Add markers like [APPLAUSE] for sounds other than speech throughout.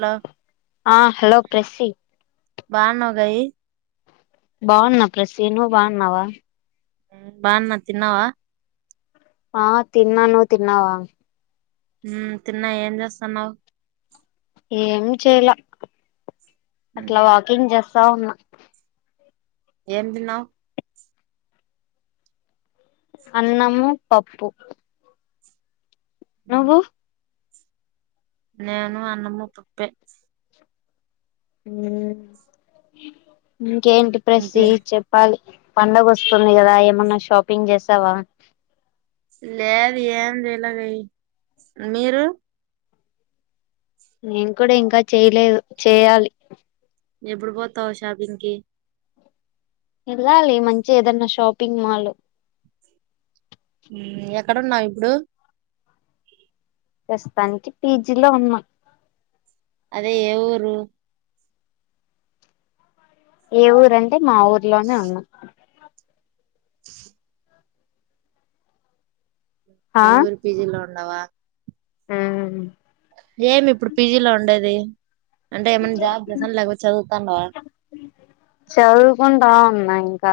Hello ఆ hello ప్రెస్సీ బాగునవ్ గయి బాగున్నా ప్రెస్సీ నువ్వు బాగున్నావా బాగున్నా తిన్నావా ఆ తిన్నా నువ్వు తిన్నావా హ్మ్ తిన్నా ఏం చేస్తాన్నావ్ ఏం చేయలా అట్లా వాకింగ్ జేస్త తా వున్నా ఏం తిన్నావ్ అన్నము పప్పు నువ్వు నేను అన్నము పప్పే హ్మ్ ఇంకేంటి ప్రెసీ ఇంకే చెప్పాలి పండగ వస్తుంది కదా ఏమన్నా షాపింగ్ చేసావా లేదు ఏం చెయ్యాలెదే మీరు నేను కూడా ఇంకా చేయలేదు చేయాలి ఎప్పుడు పోతావు షాపింగ్ కి వెళ్ళాలి మంచిగ ఏదన్నా షాపింగ్ మాల్ ఎక్కడున్నావ్ ఇప్పుడూ ప్రస్తుతానికి పీజిలో ఉన్నా అదే ఎ ఊరూ ఏ ఊరంటే మా ఊర్లోనే ఉన్నాం మే ఊరిపిజిలో ఉండవా హ్మ్ ఏమి ఇప్పుడు పీజీలో ఉండేది అ అంటే ఏమైన్నా జాబ్ చేసాను లేకపోతే చదువుతానువా చదువుకుంటా ఉన్నా ఇంకా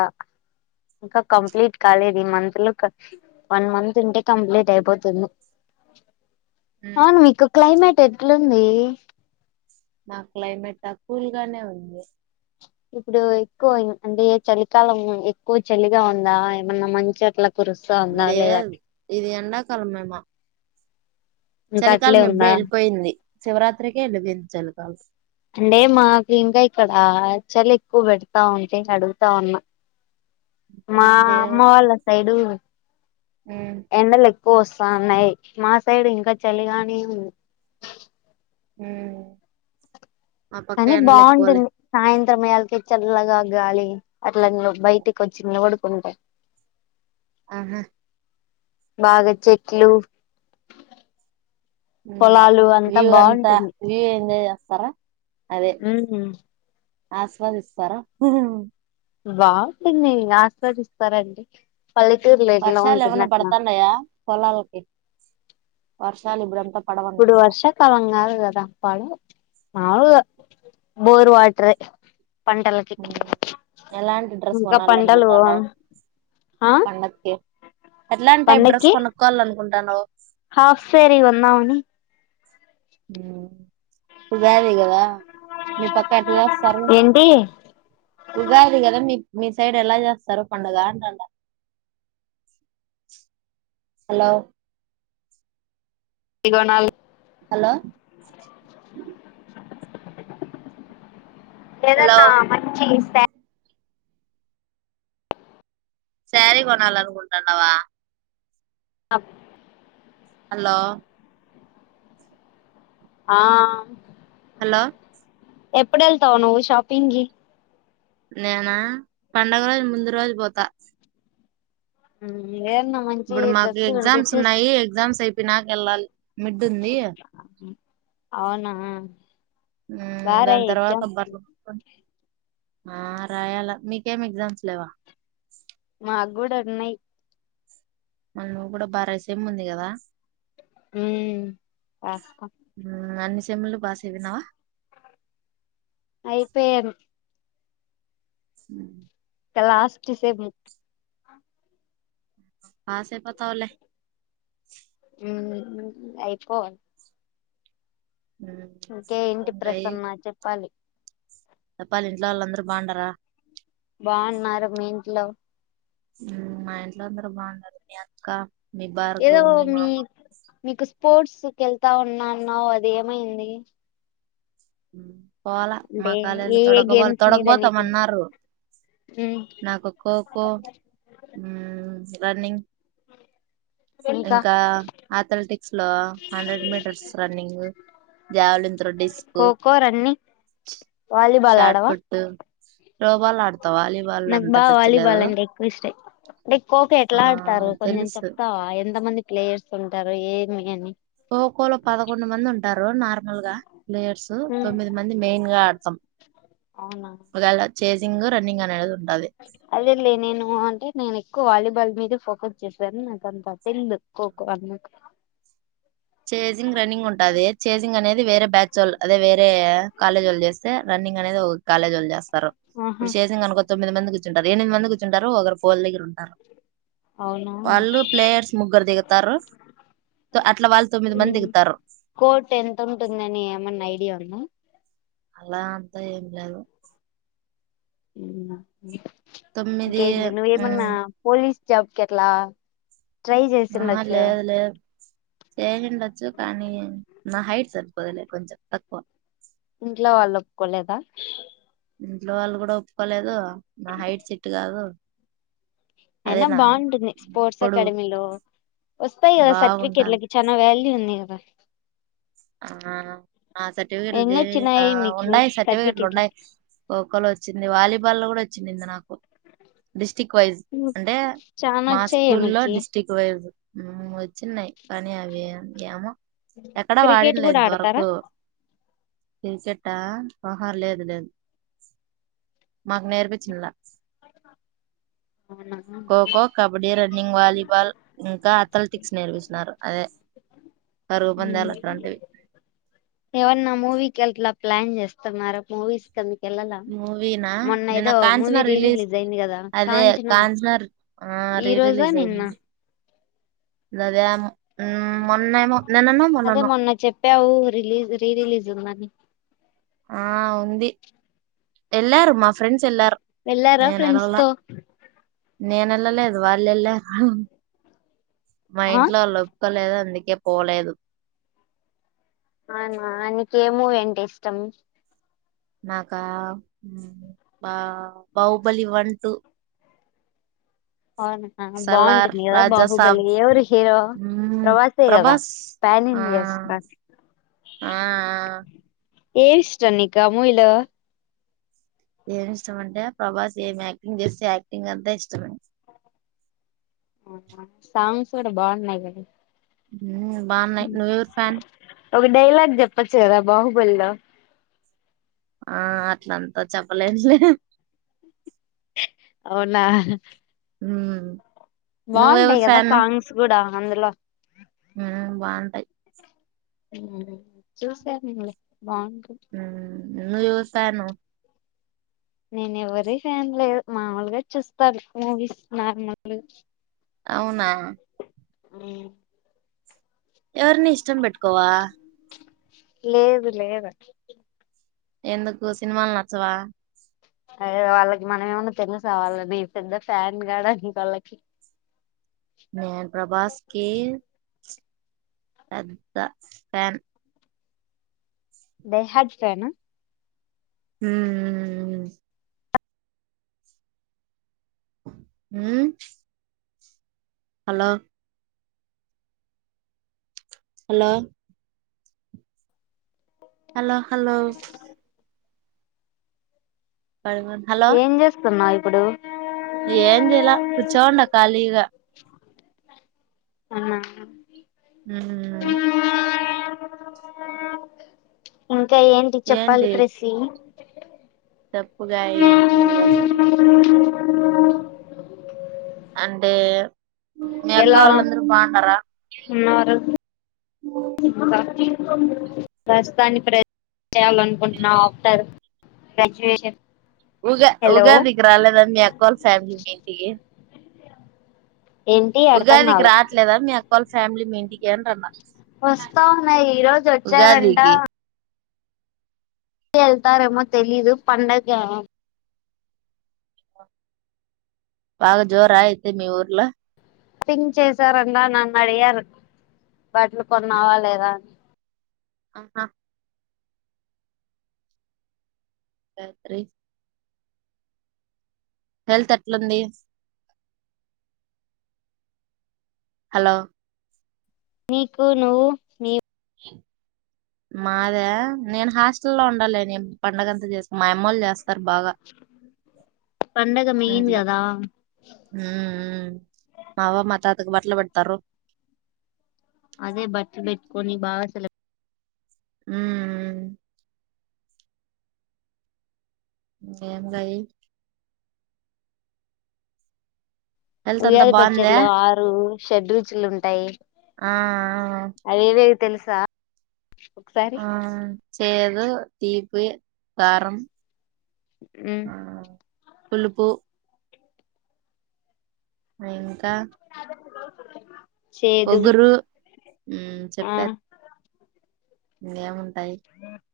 ఇంకా కంప్లీట్ కాలేది మంత్లు వన్ మంత్ ఉంటే కంప్లీట్ అయిపోతుంది అవును వికు క్లైమేట్ తెట్లుంది మా క్లైమేట్ కూల్ గానే ఉంది ఇప్పుడు ఎక్కువ అంటే చలికాలం ఎక్కువ చలిగా ఉందా ఏమన్నా మంచట్ల లేద్ ఇది ఎండాకాలమేమొ ఇంకా అట్లే చలికాలం ఎపుడో ఉందా ఎళ్పోయింది శివరాత్రికే ఏలిపోయింద్ చలికామ్స్ అంటే మాకు ఇంకా ఇక్కడ చలీ ఎక్కువ పెడతా ఉంటే అడుగుతా ఉన్నా మా అమ్మ వాళ్ళ సైడు ఆ పోస్తన్నాయి మా సైడు ఇంకా చలిగానీ ఉ హ కానీ బాగుంటుంది సాయంత్రం సమయానికే చల్లగా గాలి అట్లా బయటటికి వచ్చిడు నిలబడు ంట అవునాా బాగా చెట్లు పొలాలు వ్యూ అంతా బాగుంటుంది వ్యూ ఎంజాయ్ చేస్తారా అదే ఉమ్ ఆస్వాదిస్తారా వుంటుంది ఆస్వాదిస్తారంండి వర్షాలు ఏమైన్నా పడతండయ పొలాలకి వర్షాలు ఇపుడు అంత ఇప్పుడు వర్షకాలం కాదు కదా అప్పడు మావుగా బోర్ వాట్ర ఎలాంటి డ్రెస్ ఇంకా కొనాల పంటలు అనుకుంటున్నావు ఆ పండగకి ఎట్లాంటి టైప్ డ్రెస్ పండక్కి కొనుక్కోవాల అనుకుంటు న హాఫ్ సేరి వన్నావని మ్ ఉగాది కదా మీ పక్క ఎట్టా చేస్తారు ఏంటి ఉగాది కదా మీ మీ సైడ్ ఎలా చేస్తారు పండుగ అంటాండ హలో ఇగో నాలు హలో హలో ఏదన్నా మంచి ఇస్తే సారీ కొనాలి అనుకుంటున్నావా అప్ హలో ఆ హలో ఎప్పుడు వేళ్తావు నువ్వు షాపింగ్ కి నేనా పండుగ రోజు ముందు రోజు పోతా అ ఇప్పుడు మాకు ఎగ్జామ్స్ ఉన్నాయి ఎగ్జామ్స్ అయి పినాకల్లాల్ అవునా హు దాని బారాయి తర్వాత ఎగ్జామ్స్ కి బట్టలు కుట్టుకోని ఆ రాయాలా మీకేం ఎగ్జామ్స్ లేవా మాకు కూడా ఉన్నాయి మళ్ళా నువ్వు కూడా బాగారాయి సేమ్ ఉంది కదా హు రాస్తా సేమ్ లో బాగా చదివినవా అయిపోయాను హు ఇంకా లాస్ట్ సేమ్ పాస్ అయిపోతవులే హు అయిపో మ్మ్ ఇంకే ఏంటి ఇంకాయి ప్రసన్న చెప్పాలి చెప్పాలి ఇంట్లో వాళ్ళు అందరు బాగుండారా బాగున్నారు మీ ఇంట్లో మా ఇంట్లో అందరు బాగున్నారు మీ అక్క మీ ఏదో భార్గవ్ మీ మామ మీకు స్పోర్ట్స్ కి వెళ్తా అని అన్నావ్ అదేమైంది హు పోల మా కాలేజ్ లో ఏ ఏ తొడకపోలే గేమ్స్ మీద నీకు ఉమ్ తొడకపోతామన్నారు నాకు ఖో ఖో హు రన్నింగ్ ఇంకా అథ్లెటిక్స్ లో హండ్రెడ్ మీటర్స్ రన్నింగ్ దేవలింత డిస్క్ ఖోఖో రన్నింగ్ గ్ వాలీబాల్ షార్ట్ ఆడవా పుట్ త్రోబాల్ ఆడతా వాలీబాల్ నాకు అంత బాగా టచ్ లేదు వాలీబాల్ అంటే ఎక్కువ ఇష్టం, అంటే ఖోఖో ఎట్లా ఆ ఆడతారు కొంచెం తెలుసు చెప్తావా ఎంత మంది ప్లేయర్స్ ఉంటారు ఏ అగానే కోకో లో పదకొండు మంది ఉంటారు నార్మల్గా ప్లేయర్స్ ఉమ్ తొమ్మిది మంది మెయిన్ గార్డ్ స అవునా చేసింగ్ రన్నింగ్ అనినేదు అదే లే నేను అంటే నేను ఎక్కువ వాలీబాల్ మీదే ఫోకస్ చేశారు నాకు అంత అట్ంది ఖోఖో అన్నకు చేసింగ్ రన్నింగ్ ఉంటుది చేసింగ్ అనేది వేరే బ్యాచ్ వాళ్ళు అదే వేరే కాలేజ్ వాళ్లు చేస్తే రన్నింగ్ అనేది కాలేజ్ వాళ్ళు చేస్తారు ఆహా ఇప్పుడు చేసింది అనుకో తొమ్మిది మందికి టారు ఎనిమిది మంది కూర్చొంటారు ఒక ఫోల్ దగ్గర ఉన్ అవునా వాళ్ళు ప్లేయర్స్ ముగ్గురు దిగుతారు అట్లా వాళ్ళు తొమ్మిది మంది దిగుతారు కోట్ ఎంత ఉంటుందని ఏమన్నా ఐడియా ఉంద అలా అంతా ఏం లేదు మ్ తొమ్మిది ఇకేంటి నువేమన్నా ఉమ్, పోలీస్ జబ్ కేట్లా ట్రై చేసిండొచ్చు కదా చే ఎండచ్చ కానీ నా హైట్ సార్ ఇపోదలే కొంచెం తక్కువ ఇంట్లో వాళ్ళు ఒప్పుకోలేదా ఇంట్లో వాళ్ళు కూడా ఒప్పుకోలేదు నా హైట్ చెట్ కాదు అదే అయినా నా బాగుంటుంది, స్పోర్ట్స్ పొడువు అకాడమీలో వస్తాయి కదా బాగుంటాను సర్టిఫికెట్లకి చాలా వాల్యూ ఉంది. హా ఆ ఆ సర్టిఫికట్లు దే వచ్చినాయి మీకు ఉన్నాయి సర్టిఫికట్లు సర్టిఫికెట్లు ఉండయి తో వచ్చింది వాలీబాల్ కూడా వచ్చిందింది నాకు డిస్టిక్ వైజ్ అంటే చానా మా వచ్చాయా స్కూ లో మీకి డిస్టిక్ట్ వైజ్ వచ్చినినయి కానీ అవి ఏమో అడ క్రికెట్ వాడిలా కూడా ఆడతారా ఎంతవరకు ఇన్సేట్ట ఆహా లేదు లేదు మాకు నేర్పించిండ్లా అవునా ఖోఖో కబడ్డీ రన్నింగ్ వాలీబాల్ ఇంకా అథ్లెటిక్స్ నేర్పిచినారు అదే పరుగు పందాలు అట్లాంటివి ఏమన్నా మూవీకి అట్లా ప్లాన్ చేస్తున్నారా మూవీస్ కేల్ ఏళ్లల మూవీనా నిన్న మొన్నైదో మూవీ కాంచనా రీ రిలీజ్ అయింది కదా అదే కాంచనా కాంచర్ ఆ ఈ రీ రోజా రిలీజ్ నిన్న అయింది నాదేము అదే మొన్న చెప్పావు రిలీజ్ రీ రిలీజ్ ఉందని ఆ ఉంది ఎల్లారు మా ఫ్రెండ్స్ ఏల్లారు వెళ్ళారా నేన్ ఫ్రెండ్స్ వేలేలే తో నేనె వేలలేదు వాల్ వెలారు హ మా ఆ ఇంట్లో అలొపిక లేదు అందుకే గ పోలేదు అవునా నీకేమూవీ అంటే ఇష్టం నాకా బా బాహుబలి వన్ టూ అవునా సలార్ బాగుంటుంది కదా బాహుబలి రాజాసాబ్ ఎవరు హీరో మ్, ప్రభాసే కదా ప్రభాస్ ప్యాన్ ఆ ఇండియా స్టా ఆ ఏమిష్టం నిక్ ఆ మూవీ లో ఏమి ఇష్టం అంటే ప్రభాస్ ఏం యాక్టింగ్ చేస్తే యాక్టింగ్ అంతా ఇష్టమే సాంగ్స్ కూడా బాగున్నాయి కదు బాగున్నాయి నువ్ ఎవురు ఫ్యాన్ ఒక డైలాగ్ చెప్పోచ్చు కదా బాహుబలిలో ఆ అట్లంతా చెప్పలేంలే అవునా హ్మ్ బాగుంటాయి కదా సాంగ్స్ కూడా అందులో హ్మ్ బాగుంటాయి చూసానులే బాగుంటుంది హ్మ్ ను చూసాను నేను ఎవరి ఫ్యాన్ లేదు మామూలుగా చూస్తాను మూవీస్ నార్మలు అవునా హ్మ్ ఎవరిని ఇష్టం బేట్టుకోవా లేదు లేదు ఎందుకు సినిమాలు నచ్చవా అదేదో వాళ్ళకి మనం ఏమన్నానా తెలుస వాళ్ళకి పెద్ద ఫ్యాన్ గార్డ్ అని వాళ్ళకి నేన్ ప్రభాస్కి పెద్ద ఫాన్ డై హార్ట్ ఫాన్ ఆ హ్మ్ హు హలో హలో హలో హలో పడుకోండి ఏం చేస్తున్నాయ్ ఇప్పుడు ఏంచైల కుచోండా కాలీగ ఆ హు అ ఇంకా ఏంటి చెప్పాలి ప్రెస్సీ తప్పుగా ఎక్కువగా ఆ అంటే మీ అక్క ఎలా వాళ్ళందరూ బాగుండారా ఉన్నరు [UNINTELLIGIBLE] రాస్థాని ప్ర చేయాలనుకుంటున్నా ఆఫటర్ గ్రాజ్యుయేషన్ ఉగా ఉగాదికి రాలేదా మీ అక్కోల్ల ఫ్యామిలీ మీ ఇంటికి ఏంటి అర్థం ఉగాదికి కాల రాట్లేదా మీ అ వాళ్ళ ఫ్యామిలీ మీ ఇంటికి అంటున్న వస్తా అన్నాయి ఈ రోజు వచ్చారంట ఉగాదికి వెళ్తారేమో తెలీదు పండగ బాగా జోర అయితే మీ ఊర్ల పింగ్ చేసారందా నన్నడి గారు బట్లు కొన్నా వా లేదా అని అహా గాయత్రీ హెల్త్ ఎట్లుంది హలో నీకు నువ్వు నీ మాదా నేను హాస్టల్ లో ఉండాలే నే పండుగంతా చేస్తా మా అమ్మోళ్ళు చేస్ తర్ బాగా పండగ మెయిన్ ఇంట్ల కదా హ్మ్ మా అవ్వ మాతా అందరికి బట్లు పెడతారు అదే బట్టలు పెట్టుకని బా సెల ఉమ్మ్ దనంటయి హెల్త్ అంతా ఉగాది బాగుందా పచ్చడిలో ఆరు షెడ్ రుచులు ఉంటాయి ఆ అవేవేవి తెలుసా ఒకసారి ఆ చే అ త తీపు కారంారం ఉమ్, పూలుపుూ ఇంకా [INAUDIBLE] ఒగ్గురు హుమ్ ఆ చెప్పార్ ఇంగేమున్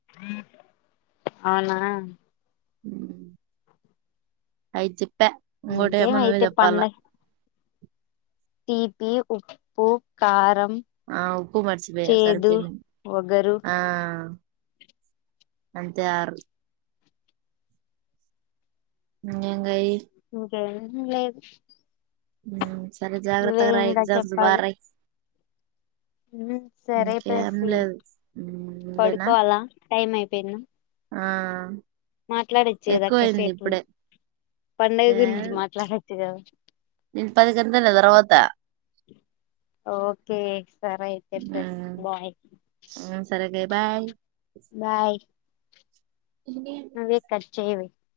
ల్... అవునా ఉమ్ ఐచప్ పె ఇంగోటేమో నువ్వే ఇంకేమైతే జెప్పాలా తీపీ ఉప్పు కారమ్ ఆ ఉప్పు మరిచ్పోయ సర్పోయిన్ది ఒగరు ఆ అంతే ఆరు ఇంగేగాయి ఇంకేమ్ లేద్ ఉమ్ సరే జాగ్రత్తగా రాయి ఎగ్జామ్స్ చెప్పాలి బారాయీ ఉమ్ సరే ఇంకేం ప్రేసీ లేదు పడుకోవలా టైం అయిపోయిన్దా హ మాట్లాడచ్చు కదా కాసేపు పండుగ ఏ, గురించి మాట్లాడొచ్చు కదా నేను పది గంటల తర్వాత ఓకే సరే అయితే బాయ్ బాయ్ బాయ్ బాయ్ చేయావే